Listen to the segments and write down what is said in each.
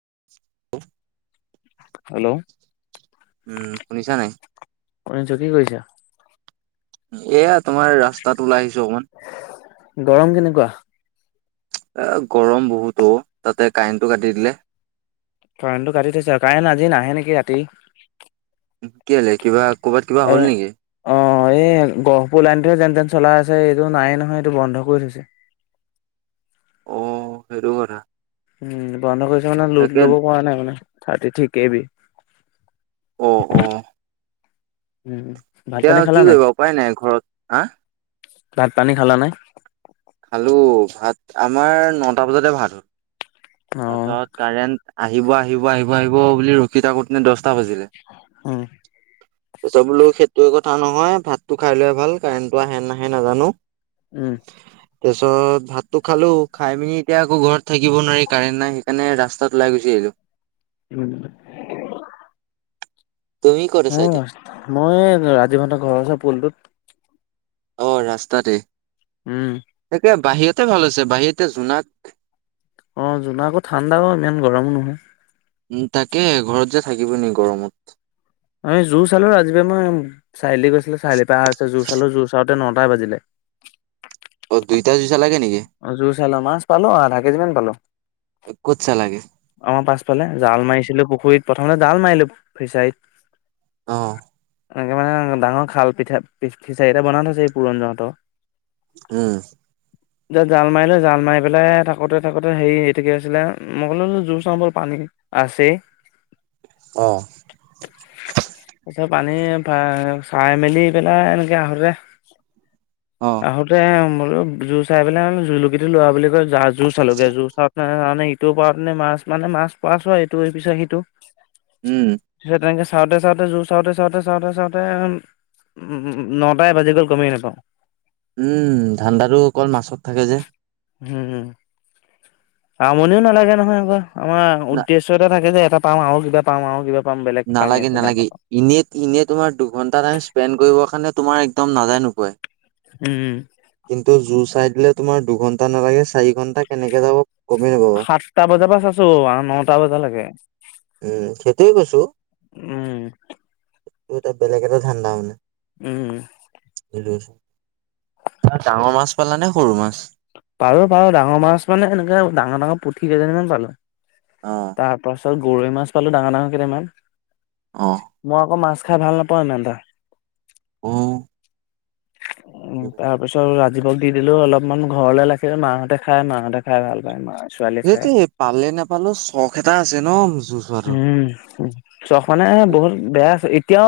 [unintelligible] Hello. উম শুনিছা নাই? শুনিছো কি কৰিছা? এয়া তোমাৰ ৰাস্তাত ওলাই আহি গৰম কেনেকুৱা? এ গৰম বহুতো তাতে কাৰেণ্টটো কাটি দিলে। কাৰেনটো কাটি থৈছে, কাৰেন আজি নাহে নেকি ৰাতি? কি হ কিবা কৰ'বাত কিবা এ হ'ল নেকি? অ এই গহপুৰ লাইনটোহে যেন যেন চলাই আছে, এইটো নাই নহয় এইটো বন্ধ কৰি থৈছে। অ সেইটো কথা। উম বন্ধ কৰিছে মানে লোট তাকে ল'ব পৰা নাই মানে থাৰ্টি থ্ৰী কে বি। অহ অহ। উম ভাত পানী খালা নাই? কৰিবা উপায় ঘৰত হা ভাত পানী খালা নাই? খালো ভাত আমাৰ নটা বজাতে ভাত হ'ল। অ তাৰ পিছত কাৰেণ্ট আহিব আহিব আহিব আহিব বুলি ৰখি থাকো নে দহটা বাজিলে। উম তাৰছত বোলো সেইটোৱে কথা নহয় ভাতটো খাই লোৱাই ভাল কাৰেণ্টটো আহে নাহে নাজানো। উম। তাৰপিছত ভাতো খালো খাই পিনি এতিয়া আকৌ ঘৰত থাকিব নোৱাৰি কাৰেণ্ট নাই সেইকাৰণে ৰাস্তাত ওলাই গুছি আহিলো। [unintelligible] [unintelligible] তুমি ক'ত আছা এতিয়া? মোৰ মই ৰাজীপ হতৰ ঘৰৰ ওচৰৰ পুলটোত। অ ৰাস্তাতে? উম। তাকে বাহিৰতে ভাল হৈছে বাহিৰতে জোনাক। অ জোনকো ঠাণ্ডাও ইমান গৰমো নহয়। উ তাকে ঘৰত যে থাকিবৈ নোৱাৰি গৰমত। অ জোৰ চালো আজি মই চাৰিআলি গৈছিলো চাৰিআলি পৰা অহা হৈছে জোৰ চালো জোৰ চাওঁ তে নটাই বাজিলে। অ', দুইটা জুইচা লাগে নেকি? অ জুইচলা মাছ পালো আধা কেজি মান পালো। ক'ত চা লাগে? আমাৰ পাছফালে জাল মাৰিছিলো পুখুৰীত প্ৰথমতে জাল মাৰিলো ফিচাৰিত অ। এনেকে মানে ডাঙৰ খাল পিঠা ফিচাৰি এটা বনাই থৈছে এই পুৰণ দা হঁতৰ। উম। যেতিয়া জাল মাৰিলে জাল মাৰি পেলাই থাকোতে থাকোতে হেৰি আছিলে মই কলো জোৰ চামৰ পানী আছেই। অ। [inaudible] তাৰপিছত পানী চাই মেলি পেলাই এনেকে আহোঁতে অ', আহোতে ম জুৰ চাই পেলাই জুলুকিটো লোৱা বুলি কয় জা জোৰ চালোগে জোৰ চাওঁতে মানে ইটোৰ পাৰত মাছ মানে মাছ পাইছোঁ ইটো পিছত সিটো উম, হে তেনেকে। চাওঁতে চাওঁতে জোৰ চাওঁতে চাওঁতে চাওঁতে চাওঁতে নটাই বাজি গ'ল গমেই নাপাওঁ। উম, ধান্দাটো অকল মাছত থাকে যে। হম আমনিও নালাগে নহয় আকৌ, আমাৰ না উদ্দেশ্য এটা থাকে যে। পাওঁ আৰু কিবা পাওঁ আৰু কিবা পাম বেলেগ পাম নালাগে ইয়াতকে নালাগে ডাঙৰ পাম এনে এনে তোমাৰ দুঘন্টা টাইম স্পেণ্ড কৰিবৰ কাৰণে তোমাৰ একদম নেযায় নোপোৱাই। উম কিন্তু জোৰ চাই তোমাৰ দুঘন্টা নালাগে চাৰি ঘন্টা কেনেকে যাব গমেই নাপাবা। সাতটা বজাৰ পৰা চাইছো নটা বজালৈকে। উম, সেইটোৱে উম। টো এটা বেলেগ এটা ঠাণ্ডা মানে। উম ডাঙৰ মাছ পালা নে সৰু মাছ। পাৰো পাৰো ডাঙৰ মাছ মানে এনেকে ডাঙৰ ডাঙৰ পুঠি কেইজনীমান পালো। অ'। তাৰ পাছত গৰৈ মাছ পালো ডাঙৰ ডাঙৰ কেইটামান অ মই আকৌ মাছ। খাই ভাল নাপাওঁ ইমান এটা। অ উম তাৰপিছত। দ্বীপক দি দিলো অলপমান ঘৰলে ৰাখিলোঁ মাহঁতে খাই মাহঁতে খাই ভাল পায়। ছোৱালীয়ে খাই সিহঁতি পালে নাপালো চখ এটা আছে যুজ চোৱাটো। উ ছখনে বহুত বেয়া এতিয়াও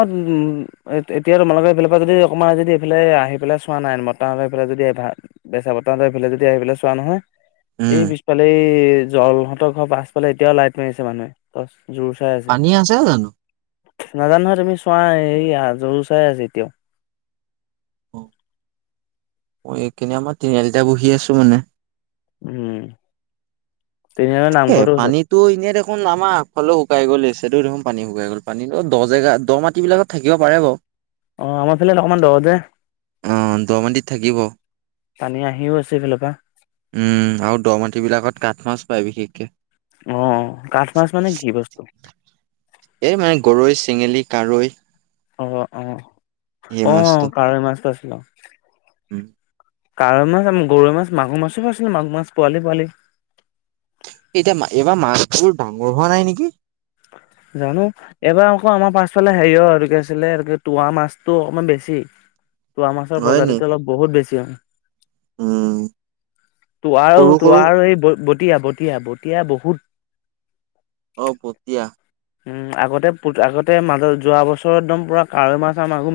এতিয়া তোমালোকৰ এইফালৰ পৰা যদি অকণমান যদি এইফালে আহি পেলাই চোৱা নাই বৰ্তাতাহতৰ এইফালে যদি। বেচা বৰ্তাহতৰ এই ফালে আহি পেলাই চোৱা নহয়। এই উম পিছফালে জলহঁতৰ ঘৰৰ পাছফালে এতিয়াও লাইট মাৰিছে মানুহে। জোৰ চাই পানী আছে জানো নাজানো নহয় তুমি চোৱা এইৰি জৰু চাই আছ এতিয়াও। অ মই এইকাৰনে আমাৰ তিনিআলিটা বহি আছো মানে উম তিনিআলিৰ তাকে নামঘৰটোৰ ওচৰত পানীতো এনেই দেখোন আমাৰ আগফালে শুকাই গ'ল চোন। পানী শুকাই গ'ল পানীতো দহ জেগা দ মাটিব বিলাকত থাকিব পাৰে বাৰু অ আমাৰ ফালে অকমান দ যে। অ দহ মাটিত থাকিব পানী আহিও আছে এইফালৰ পৰা উম আৰু দ মাটি বিলাকত কাঠ মাছ পায় বিশেষকে আহ কাঠ মাছ মানে কি বস্তু? এই মানে গৰৈ, চেঙেলী, কাৱৈ। অ আহ আহ মাছটো কাৱৈ মাছটো পাইছিলোঁ। উম কাৱৈ মাছ আমাৰ গৰৈ মাছ মাগুৰ মাছো আছিলে মাগুৰ মাছ পোৱালি পোৱালি। এতিয়া এইবাৰ মাছবোৰ ডাঙৰ হোৱা নাই নেকি? জানো এইবাৰ আকৌ আমাৰ পাছফালে হেৰিয় আৰু কি আছিলে আৰু তোৱা মাছটো অকণমান বেছি। তোৱা মাছৰ হয় নি প্ৰজাতিটো অলপ বহুত বেছি হয় উম তুৱা আৰু সৰু সৰু তুৱা আৰু ব ব বটীয়া বটীয়া বটীয়া বহুত অ বটীয়া। আগতে আগতে মাজত যোৱা বছৰত একদম পূৰা কাৱৈ মাছ আৰু মাগুৰ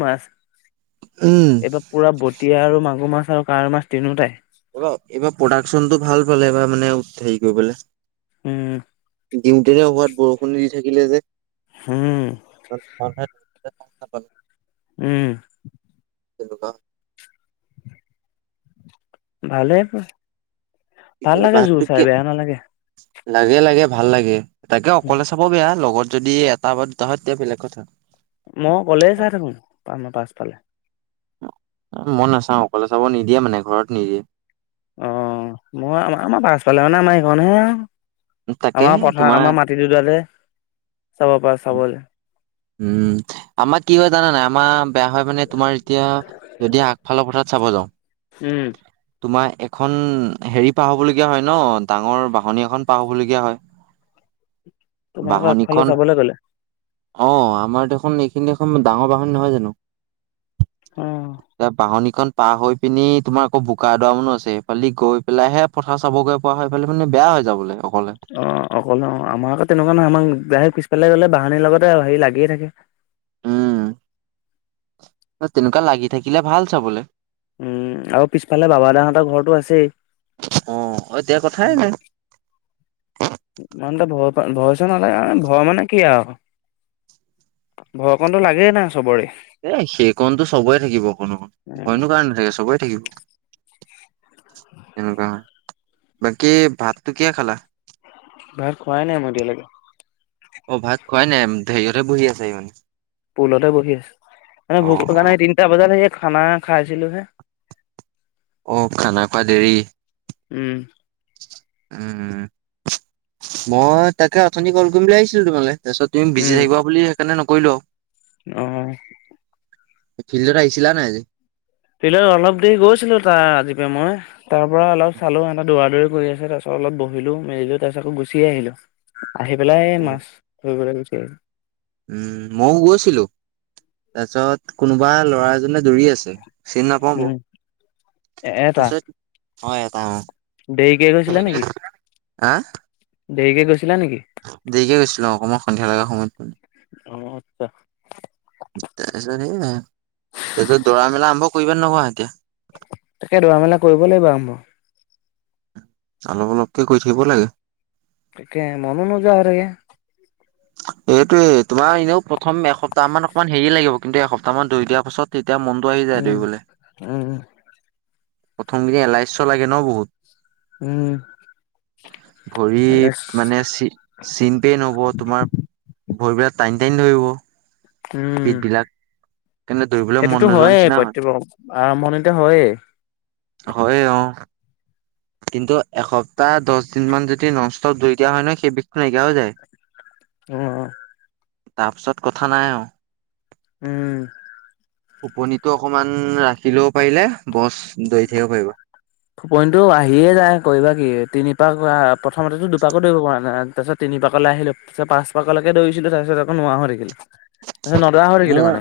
উম মাছ- এইবাৰ পুৰা বটিয়া আৰু মাগুৰ মাছ আৰু কাঁৱৈ মাছ তিনওটাই- এইবাৰ এইবাৰ প্ৰডাকশ্যনটো ভাল পালে এবাৰ মানে হেৰী কৰিবলে। উম দিওঁতেনে ক'ৰবাত বৰষুণ দি থাকিলে যে হম [unintelligible] উম তেনোকা ভালেই ভাল ঠিকে লাগে জোৰ ভাতটো চাই কি বেয়া নালাগে লাগে লাগে ভাল লাগে তাকে অকলে চাব বেয়া লগত যদি এটা বাৰ দুটা হয় তেতিয়া বেলেগ কথা। মই অকলে চাই থাকো আমাৰ পাছফালে। মই নাচাওঁ অকলে চাব নিদিয়ে মানে ঘৰত নিদিয়ে। অ মই আম আমাৰ পাছ ফালে মানে আমাৰ এইখন হে আও। তাকেহে আমাৰ পথাৰ তোমাৰ আমাৰ মাটি দুডালে। চাব পাৰা চাবলৈ। উম আমাৰ কি হয় জানা নাই আমাৰ বেয়া হয় মানে তোমাৰ এতিয়া যদি আগফালৰ পথাত চাব যাওঁ উম তোমাৰ এখন হেৰি পাৰ হবলগীয়া হয় ন ডাঙৰ বাহনি এখন পাহ হবলগীয়া হয় [inaudible] তোমালোকৰ আগফালে বাহনিখন চাবলৈ গ'লে অ আমাৰ দেখোন এইখিনি এখন ডাঙৰ বাহনি নহয় জানা অ এতিয়া বাহনিখন পাল হৈ পিনি তোমাৰ আকৌ বোকা এডৰা মানো আছে সেইফালে গৈ পেলাইহে পথাৰ চাবগৈ পোৱা হৈ ফালে মানে বেয়া হৈ যাবলৈ। অ অকলে ন আমাৰ আকৌ তেনেকুৱা নহয় আমাৰ দাৰেক পিছফালে গলে বাহানিৰ লগত তে হেৰি লাগিয়ে থাকে উম তেনেকুৱা লাগি থাকিলে ভাল চাবলে। উম আৰু পিছফালে বাবাদা হতঁৰ ঘৰৰতটো আছেই অহ হয় এতিয়া কথাই নাই ইমানতা ভ ভয় চ নালাগে ভয় মানে কি আও ভয় কণ লাগেই না চবৰে। এ সেইকণটো চবেই থাকিব অকণ অকণ ভয়নো নাথাকে চবেই থাকিব। এনেকুৱা হয়। বাকী ভাতটো কিহে খালা। ভাত খোৱাই নাই মই এতিয়ালৈকে। অ ভাত খুৱাই নাই। হেৰিয়তে বহি আছে ইমান পুলতে বহি আছো। মানে ভোক লগা অ', নাই, তিনিটা বজাতে হে খানা খাইছিলো হে অ' খানা খোৱা দেৰি। উম উম মই তাকে অথনি কল কৰিম বুলি ভাবিছিলো তোমালে। তাৰপিছত তুমি বিচাৰি থাকিব বুলি সেইকাৰণে নকৰিলো আৰু। অ'হ ফিল্ডত আহিছিলা নাই আজি? ফিল্ড অলপ দেৰি গৈছিলো তাৰ ৰাতি পুৱা মই তাৰ পৰা অলপ চালো এহটা দৌৰা দৌৰি কৰি আছে তাৰপিছত অলপ বহিলো মেলিলো তাৰপিছত আকৌ গুচি আহিলো। আহি পেলাই অ', মাছ ধৰিবলৈ গুচি আহিলোঁ। উম মইও গৈছিলো তাৰপিছত কোনোবা ল'ৰা এজনে দৌৰিয়ে আছে। চিনি নাপাওঁ বাৰু উম এটা তাৰপিছত হয় অ এটা। দেৰিকে গৈছিলা নেকি হা দেৰিকে গৈছিলা। নেকি দেৰিকে গৈছিলো অকণমান সন্ধিয়া লগা সময়ত অহ আচ্ছা। তাৰপিছত সেইয়া দৌৰা মেলা আৰম্ভ কৰিবা নে নকৰা এতিয়া তাকে দৌৰা মেলা কৰিব লাগিব আৰম্ভ। অলপ অলপকে কৰি থাকিব লাগে। তাকে মননো নোযোৱা হৈ থাকে। এইটোয়ে তোমাৰ এনেও প্ৰথম এসপ্তাহ মান অকণমান হেৰি লাগিব। কিন্তু এসপ্তাহমান দৌৰি দিয়াৰ পাছত এতিয়া মনতটো আহি যায় উম দৌৰিবলে উম প্ৰথম কেইদিন এলাহ্য লাগে ন বহুত উম উম ভৰিত মানে চি চিন পেইন হ'ব তোমাৰ ভৰি বিলাক টানি টানি ধৰিব, উম পিঠবিলাক তেনে দৌৰিবলৈ মন সেইটোতো নোযোৱা হয়েই নিচিনা হয়। প্ৰত্যেক আৰম্ভণিতে হয়েই হয়ে অ'হ কিন্তু এসপ্তাহ দহ দিন মান যদি ন ইষ্টপ দৌৰি দিয়া হয় ন সেই বিষটো নাইকিয়া হৈ যায়। [inaudible] [unintelligible] উম উম তাৰপিছত কথা নাই আও। উম। খোপনিটো অকমাণ ৰাখি ল'ব পাৰিলে, বছ দৌৰি থাকিব পাৰিব। [inaudible] যায় কৰিবা কি তিনি পাক বা প্ৰথমতেটো দুপাকো দৌৰিব পৰা নাই। তাৰ পাছত তিনি পাকলে আহিলো। তাৰ পাছত পাঁচ পাকলৈকে দৌৰিছিলো। তাৰপিছত আকৌ নোৱাৰা হৈ থাকিলোঁ। তাৰপিছত নদৌৰা হৈ থাকিলোঁ মোৰ মানে,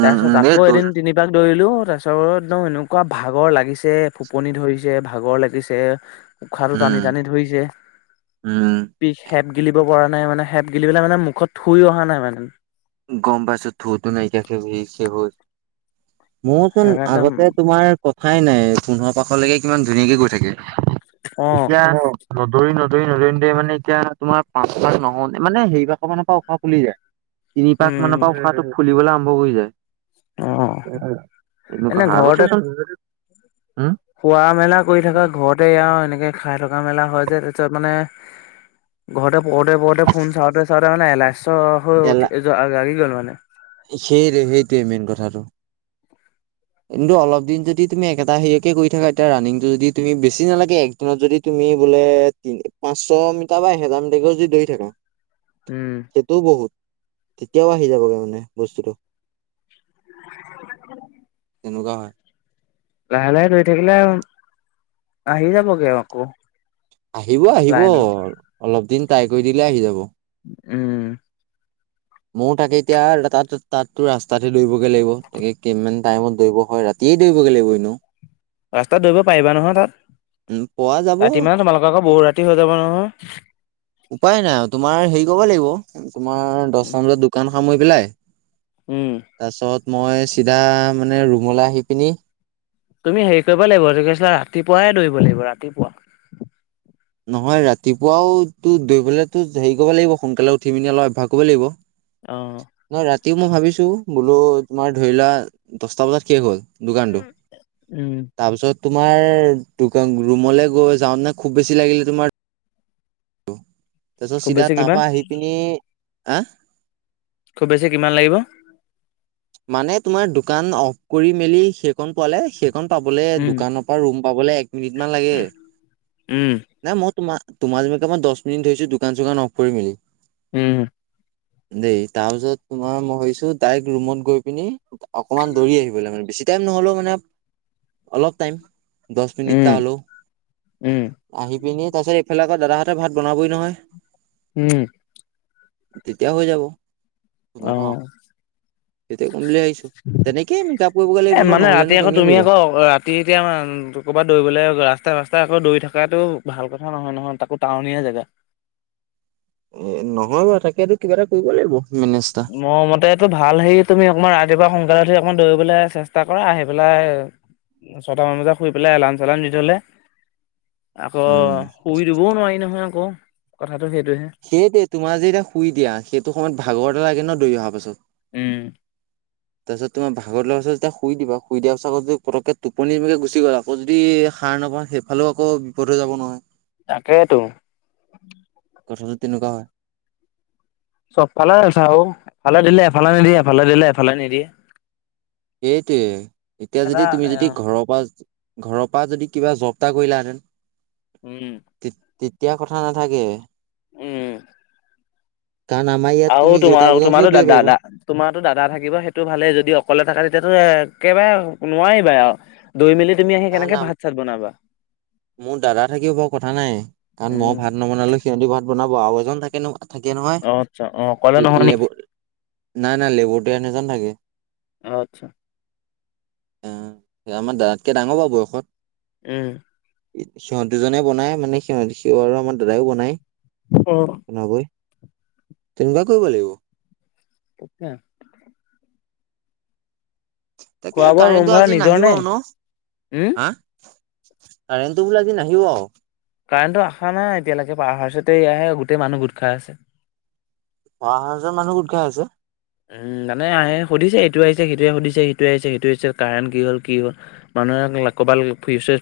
উম তাৰপিছত উম এই আকৌ দৌ এদিন তিনিবাক দৌৰি লো। তাৰ পিছত অ এনেকুৱা ভাগৰ লাগিছে টোপনি ধৰিছে, ভাগৰ লাগিছে। উশাহটো টানি উম টানি ধৰিছে। উম বিষে হিপ গিলিব পৰা নাই মানে। হিপ গিলিবলে মানে মুখত থুই অহা নাই মানে। গম পাইছো, থুটো নাই [inaudible] মোৰচোন একদম আগতে তোমাৰ কথাই নাই। পোন্ধৰ পাকলেকে কিমান ধুনীয়াকে গৈ থাকে। অ এতিয়া নদৌৰি ন নদৌৰি নদৌৰি মানে এতিয়া তোমাৰ পাঁচ পাক নহওতেই মানে [inaudible] মানৰ পৰা উশাহ ফুলি যায়। তিনি পাক উম মানৰ পৰা উশাহটো ফুলিবলৈ আৰম্ভ কৰি অ যায়। এনে ঘৰতে [unintelligible] উম। খোৱা মেলা কৰি থকা ঘৰতে এইয়া আৰু এনে খাই থকা মেলা হয় যে। তাৰপিছত মানে ঘৰতে পৰুতে পৰতে ফোন চাওঁতে চাওঁতে মানে এলাছ হৈ উঠি লাগি গ'ল মানে। সেইটো সেইটোৱে মেইন কথাটো। কিন্তু অলপ দিন যদি তুমি একেটা হেৰিয়কে কৰি থাকা। এতিয়া ৰানিং টো যদি তুমি বেছি নালাগে একদিনত যদি তুমি তুমি বোলে দিনটোত পাঁচশ মিটাৰ বা এহেজাৰ মিটাৰকেও যদি দৌৰি থাকা উম, সেইটোও বহুত। তেতিয়াও আহি যাবগে মানে বস্তুটো। [unintelligible] তেনেকুৱা হয়। লাহে লাহে দৌৰি থাকিলে আহি যাবগে আকৌ। আহিব, আহিব। লাইনত অলপ দিন ট্ৰাই কৰি দিলে আহি যাব। উম। মোৰ তাকে এতিয়া তাত তাতো ৰাস্তাতে দৌৰিবগে লাগিব। তাকে কিমান টাইমত দৌৰিব হয় ৰাতি। ধেই দৌৰিব গে লাগিব এনেও। ৰাস্তাত দৌৰিব পাৰিবা নহয় উম পোৱা তাত। যাব ৰাতি মানে তোমালোকৰ আকৌ বহুত ৰাতি হৈ যাব নহয়। উপায় নাই আৰু তোমাৰ হেই কব লাগিব। তোমাৰ দহটামান বজাত দোকান সামৰি পেলাই উম, তাছত মই চিধা মানে ৰুমলৈ আহি পিনি তুমি হেৰি কৰিব লাগিব। [unintelligible] ৰাতিপুৱাই দৌৰিব লাগিব, ৰাতিপুৱা। নহয় ৰাতিপুৱাও তো দৌৰিবলৈটো হেৰি কৰিব লাগিব সোনকালে উঠি পিনি অলপ অভ্যাস কৰিব লাগিব। অঁ। এতিয়া মই ভাবিছো বোলো তোমাৰ ধৰি লোৱা দছটা বজাত শেষ হয়। দোকানটো। উম, তাৰপিছত তোমাৰ দোকান ৰুমলৈ গৈ যাওঁ নে খুব বেছি লাগিলে তোমাৰ তাৰ পিছত খুব চিধা বেছি তাৰ কিমান পৰা আহি পিনি, আ? খুব বেছি কিমান লাগিব? মানে তোমাৰ দোকান অফ কৰি মেলি সেইকণ পোৱালে সেই পাবলে উম, দোকানৰ পৰা ৰুম পাবলৈ এক মিনিট মান লাগে। উম, উম, নাই মই তোম তোমাৰ যেনেকে মই দছ মিনি ধৰিছো দোকান চোকান অফ কৰি মেলি। উম। দেই। তাৰপিছত তোমাৰ মই ভাবিছো ডাইৰেক্ট ৰুমত গৈ পিনি অকমান দৌৰি আহিবলৈ, মানে বেছি টাইম নহলেও মানে অলপ টাইম। দছ মিনিতটা উম, হলেও। উম, আহি পিনি তাৰ পিছত এইফালে আকৌ দাদাহঁতে ভাত বনাবই নহয়, উম, তেতিয়া হৈ যাব। তেনেকুৱা। অ'। তেতিয়া কম বুলি ভাবিছো, তেনেকেই মেক আপ কৰিবগে লাগিব এ ন মানে ৰাতি নহলেনো আকৌ কেনেকে তুমি কৰিবা। আকৌ ৰাতি এতিয়া ক'ৰবাত দৌৰিবলে ৰাস্তা ৰাস্তা। দৌৰি থকাটো ভাল কথা নহয় নহয় তাকো টাউনীয়া জেগা। এ নহয় বাৰু তাকেটো কিবা এটা কৰিব লাগিব। মেনেজ এটা ম মতেটো ভাল হে তুমি অকণমান ৰাতিপুৱা হুন কালে উঠি অকমান দৌৰিবলৈ চেষ্টা কৰা আহি পেলাই। ছটামান বজাত শুই পেলাই এলাম চেলাম দি থলে। আকৌ উম শুই দিবও নোৱাৰি নহয় আকৌ কথা সেইটোৱেটো তোমাৰ যে এতিয়া শুই দিয়া, সেইটো সময়ত ভাগৰ এটা লাগে ন দৌৰি অহা পাছত। উম। তাৰপিছত তোমাৰ ভাগৰ টো লগা পাছত শুই দিবা শুই দিয়াৰ পাছত আকৌ যদি পতককে টোপনি মকে গুচি গলা আকৌ যদি। সাৰ নাপাওঁ সেইফালেও আকৌ বিপদ হৈ যাব নহয়। তাকেইতো। কথাটো তেনেকুৱা হয়। চবফালে চাওঁ এফালে দিলে এফালে নিদিয়ে এফালে দিলে এফালে নিদিয়ে। সেইটোৱে এতিয়া এটা যদি তুমি যদি ঘৰৰ পৰা। ঘৰৰ পৰা যদি কিবা জব এটা কৰিলাহেঁতেন। উম। তেতিয়া কথা নাথাকে। উম। কাৰণ আমাৰ ইয়াত আৰু তুমি যেইটা তোমাৰ বজাত হ'লেও তোমাৰো দা দিব পাৰিবা দাদা তোমাৰো দাদা থাকিব সেইটো ভালে যদি অকলে থাকে তেতিয়াতো এ। একেবাৰে নোৱাৰিবা আৰু দৌৰি মেলি তুমি আহি না না কেনেকে ভাত চাত বনাবা। মোৰ দাদা থাকিও বৰ কথা নাই কাৰণ মই উম ভাত নবনালো সিহঁতি ভাত বনাব। কোৱা আৰু এজন থাকে ন থাকে অ আচ্ছা অ অকলে নহয় নহয় নি লেব। নাই নাই লেবৰেটৰী আন এজন থাকে। আচ্ছা। অহ আমাৰ দাদাতকে ডাঙৰ বয়সত। উম। সিহঁতজনে বনাই মানে সিহঁতি সিহঁতৰ ৰোমত আমাৰ দাদাইও বনায় এনেকৈ। তেনেকুৱা কৰিব লাগিব। আচ্ছা। তাকে খোৱা বোৱা ৰুম কাৰেণ্টটো ভাড়া আজি নিজৰ নে নাহিবও আৰু ন উম হা। কাৰেণ্টো বোলা আদি নাহিব আৰু। কাৰেণ্টটো আশা নাই এতিয়ালৈকে পাহাৰচতে এয়াহে গোটেই মানুহ গোট খাই আছে। অহা হাজাৰ মানুহ গোট খাই আছে। উম জানে আহে সুধিছে এইটো আহিছে সেইটোৱে সুধিছে সিটো আহিছে সেইটো আহিছে কাৰাৰেণ্ট কি হ'ল কি হ'ল মানুহে। এংলা কবাল ফুৰিছে।